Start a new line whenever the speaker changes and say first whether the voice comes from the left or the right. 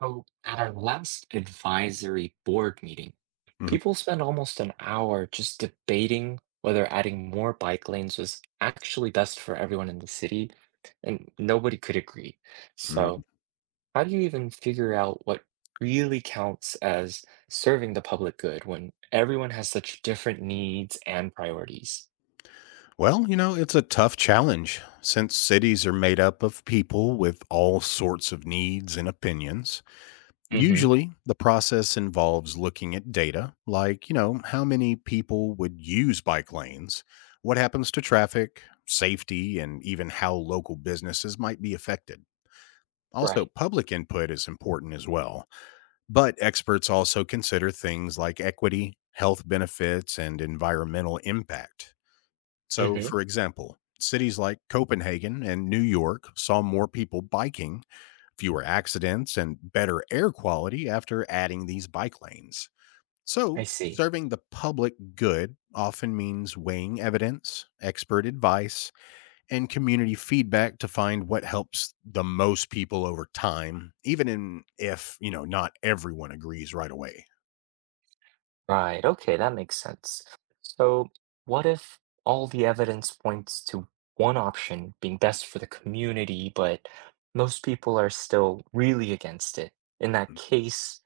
right: So at our last advisory board meeting,
left: Mhm,
right: people spent almost an hour just debating whether adding more bike lanes was actually best for everyone in the city, and nobody could agree.
left: mm.
right: So how do you even figure out what really counts as serving the public good when everyone has such different needs and priorities?
left: Well, you know, it's a tough challenge since cities are made up of people with all sorts of needs and opinions.
right: Hmm.
left: Usually, the process involves looking at data like, you know, how many people would use bike lanes, what happens to traffic, safety, and even how local businesses might be affected. Also,
right: Right.
left: public input is important as well, but experts also consider things like equity, health benefits, and environmental impact. So,
right: Hmm.
left: for example, cities like Copenhagen and New York saw more people biking, fewer accidents, and better air quality after adding these bike lanes.
right: I
left: So,
right: see.
left: serving the public good often means weighing evidence, expert advice, and community feedback to find what helps the most people over time, even if, you know, not everyone agrees right away.
right: Right. Okay, that makes sense. So, what if all the evidence points to one option being best for the community, but most people are still really against it? In that case,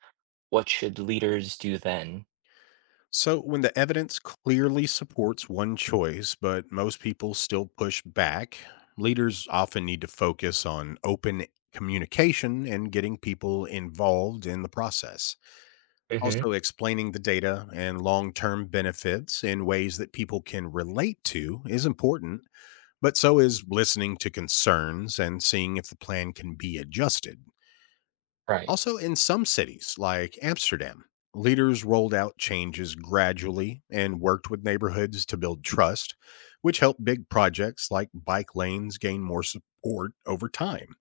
right: what should leaders do then?
left: So, when the evidence clearly supports one choice, but most people still push back, leaders often need to focus on open communication and getting people involved in the process.
right: Hmm.
left: Also, explaining the data and long term benefits in ways that people can relate to is important, but so is listening to concerns and seeing if the plan can be adjusted.
right: Right.
left: Also, in some cities like Amsterdam, leaders rolled out changes gradually and worked with neighborhoods to build trust, which helped big projects like bike lanes gain more support over time.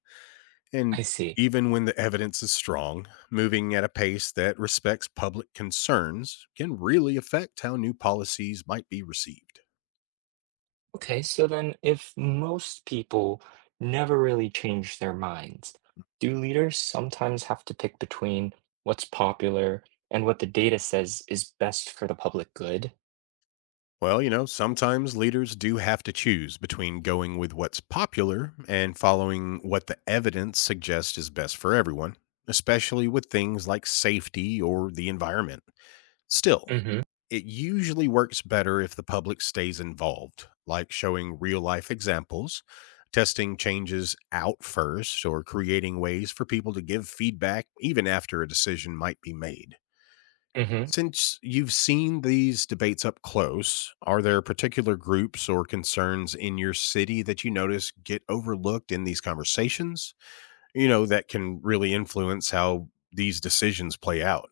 left: And
right: I see.
left: even when the evidence is strong, moving at a pace that respects public concerns can really affect how new policies might be received.
right: Okay, so then if most people never really change their minds,
left: Hmm.
right: do leaders sometimes have to pick between what's popular and what the data says is best for the public good?
left: Well, you know, sometimes leaders do have to choose between going with what's popular and following what the evidence suggests is best for everyone, especially with things like safety or the environment. Still,
right: Hmm.
left: it usually works better if the public stays involved, like showing real life examples, testing changes out first, or creating ways for people to give feedback even after a decision might be made.
right: Hmm.
left: Since you've seen these debates up close, are there particular groups or concerns in your city that you notice get overlooked in these conversations? You know, that can really influence how these decisions play out.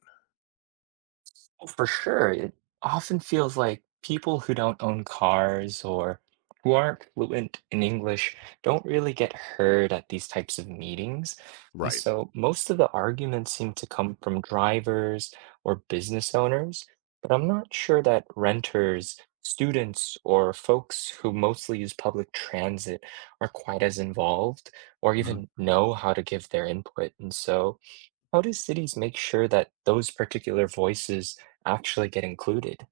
right: Oh, for sure. It often feels like people who don't own cars or who aren't fluent in English don't really get heard at these types of meetings. And
left: Right.
right: so most of the arguments seem to come from drivers or business owners, but I'm not sure that renters, students, or folks who mostly use public transit are quite as involved or even know how to give their input. And so how do cities make sure that those particular voices actually get included?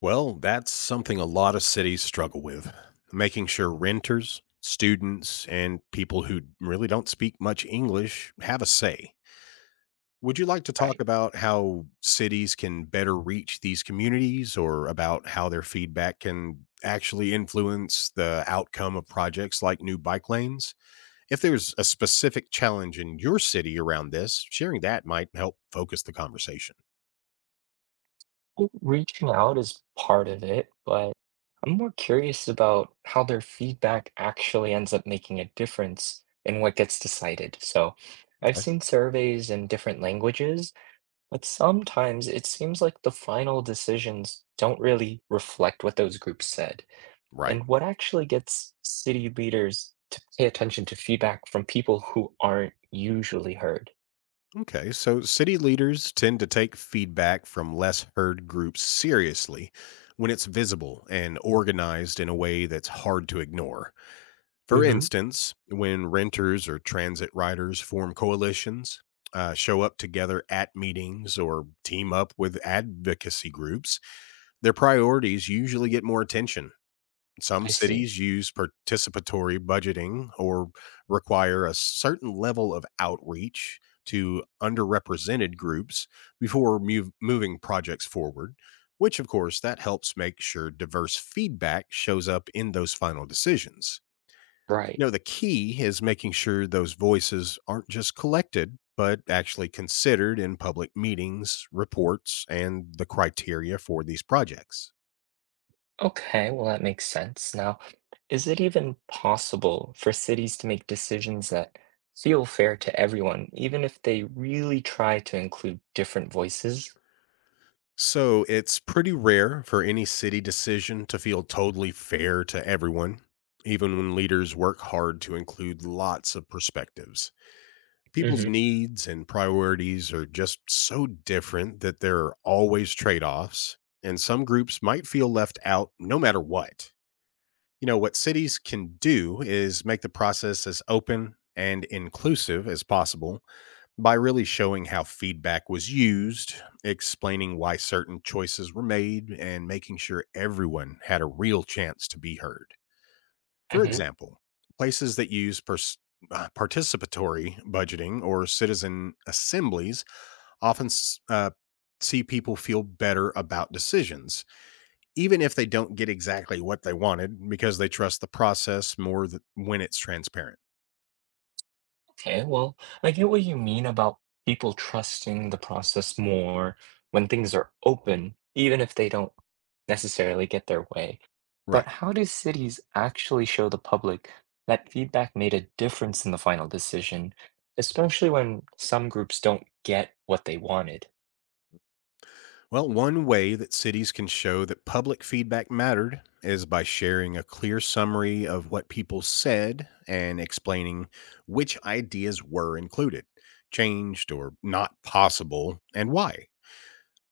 left: Well, that's something a lot of cities struggle with making sure renters, students, and people who really don't speak much English have a say. Would you like to talk
right: Right.
left: about how cities can better reach these communities or about how their feedback can actually influence the outcome of projects like new bike lanes? If there's a specific challenge in your city around this, sharing that might help focus the conversation.
right: Well, reaching out is part of it, but I'm more curious about how their feedback actually ends up making a difference in what gets decided. So I've
left: Okay.
right: seen surveys in different languages, but sometimes it seems like the final decisions don't really reflect what those groups said.
left: Right.
right: And what actually gets city leaders to pay attention to feedback from people who aren't usually heard?
left: Okay, so city leaders tend to take feedback from less heard groups seriously when it's visible and organized in a way that's hard to ignore. For
right: Hmm.
left: instance, when renters or transit riders form coalitions, show up together at meetings, or team up with advocacy groups, their priorities usually get more attention. Some
right: I see.
left: cities use participatory budgeting or require a certain level of outreach to underrepresented groups before moving projects forward, which of course that helps make sure diverse feedback shows up in those final decisions.
right: Right.
left: You know, the key is making sure those voices aren't just collected, but actually considered in public meetings, reports, and the criteria for these projects.
right: Okay, well, that makes sense. Now, is it even possible for cities to make decisions that feel fair to everyone, even if they really try to include different voices?
left: So it's pretty rare for any city decision to feel totally fair to everyone, even when leaders work hard to include lots of perspectives.
right: Hmm.
left: People's needs and priorities are just so different that there are always trade offs, and some groups might feel left out no matter what. You know, what cities can do is make the process as open and inclusive as possible by really showing how feedback was used, explaining why certain choices were made, and making sure everyone had a real chance to be heard. For
right: Hmm.
left: example, places that use participatory budgeting or citizen assemblies often see people feel better about decisions, even if they don't get exactly what they wanted, because they trust the process more when it's transparent.
right: Okay, well, I get what you mean about people trusting the process more when things are open, even if they don't necessarily get their way.
left: Right.
right: But how do cities actually show the public that feedback made a difference in the final decision, especially when some groups don't get what they wanted?
left: Well, one way that cities can show that public feedback mattered is by sharing a clear summary of what people said and explaining which ideas were included, changed, or not possible, and why.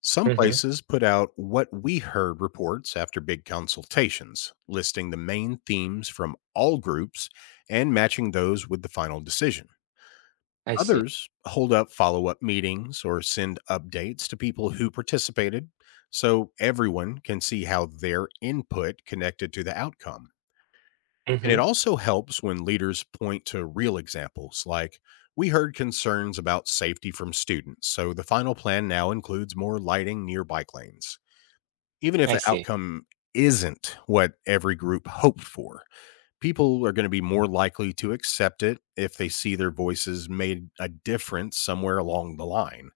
left: Some
right: Mhm.
left: places put out what we heard reports after big consultations, listing the main themes from all groups and matching those with the final decision.
right: I see.
left: Others hold up follow up meetings or send updates to people who participated so everyone can see how their input connected to the outcome. And it
right: Mhm.
left: also helps when leaders point to real examples like, we heard concerns about safety from students, so the final plan now includes more lighting near bike lanes, even if
right: I
left: the
right: see.
left: outcome isn't what every group hoped for people are going to be more likely to accept it if they see their voices made a difference somewhere along the line.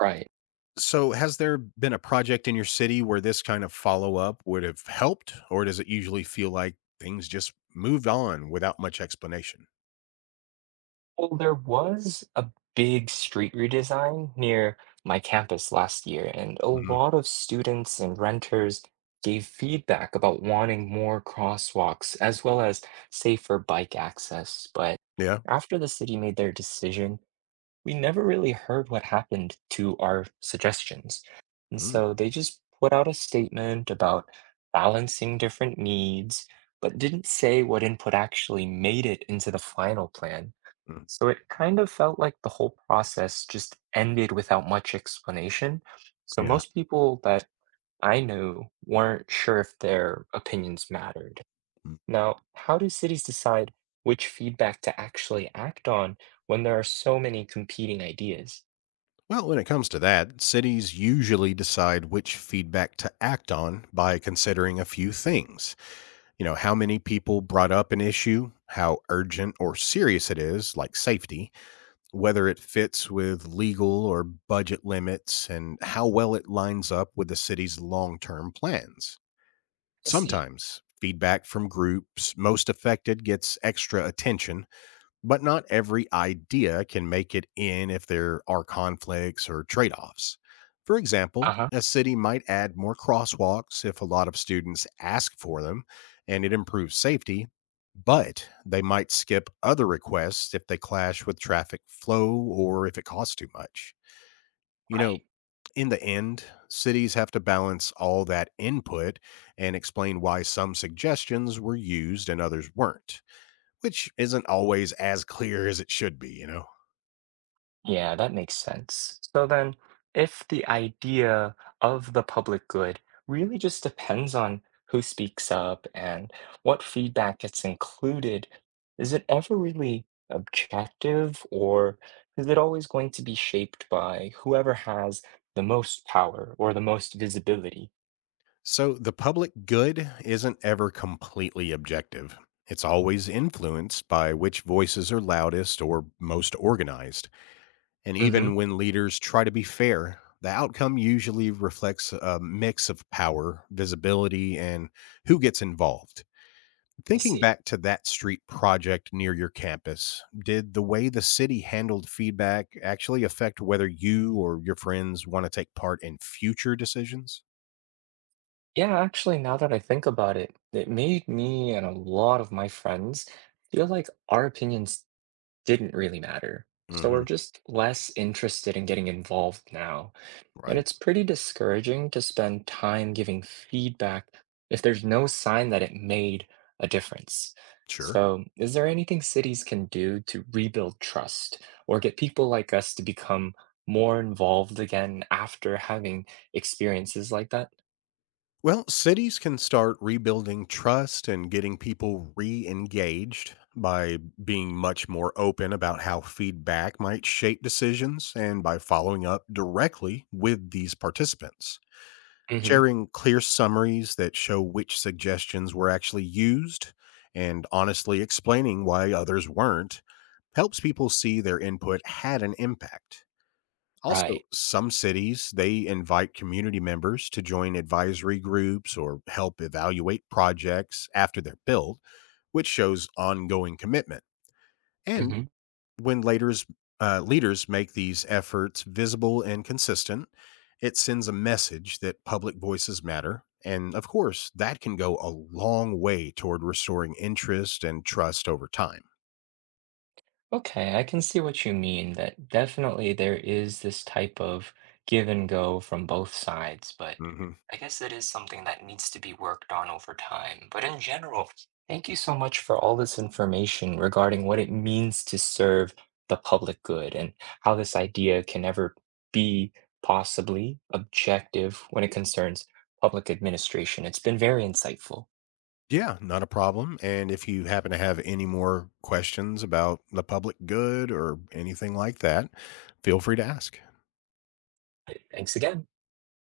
right: Right.
left: So, has there been a project in your city where this kind of follow up would have helped, or does it usually feel like things just moved on without much explanation?
right: Well, there was a big street redesign near my campus last year, and a
left: Hmm.
right: lot of students and renters gave feedback about wanting more crosswalks as well as safer bike access. But
left: Yeah.
right: after the city made their decision, we never really heard what happened to our suggestions. And
left: Mm.
right: so they just put out a statement about balancing different needs, but didn't say what input actually made it into the final plan.
left: Mm,
right: So it kind of felt like the whole process just ended without much explanation. So
left: yeah.
right: most people that I knew weren't sure if their opinions mattered.
left: Mm.
right: Now, how do cities decide which feedback to actually act on when there are so many competing ideas?
left: Well, when it comes to that, cities usually decide which feedback to act on by considering a few things. You know, how many people brought up an issue, how urgent or serious it is, like safety, whether it fits with legal or budget limits, and how well it lines up with the city's long term plans.
right: I see.
left: Sometimes feedback from groups most affected gets extra attention, but not every idea can make it in if there are conflicts or trade offs. For example,
right: Uh-huh.
left: a city might add more crosswalks if a lot of students ask for them and it improves safety, but they might skip other requests if they clash with traffic flow or if it costs too much. You
right: Right.
left: know, in the end, cities have to balance all that input and explain why some suggestions were used and others weren't which isn't always as clear as it should be, you know?
right: Yeah, that makes sense. So then, if the idea of the public good really just depends on who speaks up and what feedback gets included, is it ever really objective, or is it always going to be shaped by whoever has the most power or the most visibility?
left: So the public good isn't ever completely objective. It's always influenced by which voices are loudest or most organized. And
right: Hmm.
left: even when leaders try to be fair, the outcome usually reflects a mix of power, visibility, and who gets involved.
right: I
left: Thinking
right: see.
left: back to that street project near your campus, did the way the city handled feedback actually affect whether you or your friends want to take part in future decisions?
right: Yeah, actually, now that I think about it, it made me and a lot of my friends feel like our opinions didn't really matter. So we're
left: Hmm.
right: just less interested in getting involved now. And
left: Right.
right: it's pretty discouraging to spend time giving feedback if there's no sign that it made a difference.
left: Sure.
right: So, is there anything cities can do to rebuild trust or get people like us to become more involved again after having experiences like that?
left: Well, cities can start rebuilding trust and getting people re engaged by being much more open about how feedback might shape decisions and by following up directly with these participants.
right: Hmm.
left: Sharing clear summaries that show which suggestions were actually used and honestly explaining why others weren't helps people see their input had an impact.
right: Right.
left: Also, some cities they invite community members to join advisory groups or help evaluate projects after they're built, which shows ongoing commitment. And when leaders leaders make these efforts visible and consistent, it sends a message that public voices matter, and of course, that can go a long way toward restoring interest and trust over time.
right: Okay, I can see what you mean, that definitely there is this type of give and go from both sides, but
left: Hmm.
right: I guess that is something that needs to be worked on over time. But in general, thank you so much for all this information regarding what it means to serve the public good and how this idea can ever be possibly objective when it concerns public administration. It's been very insightful.
left: Yeah, not a problem. And if you happen to have any more questions about the public good or anything like that, feel free to ask.
right: Thanks again.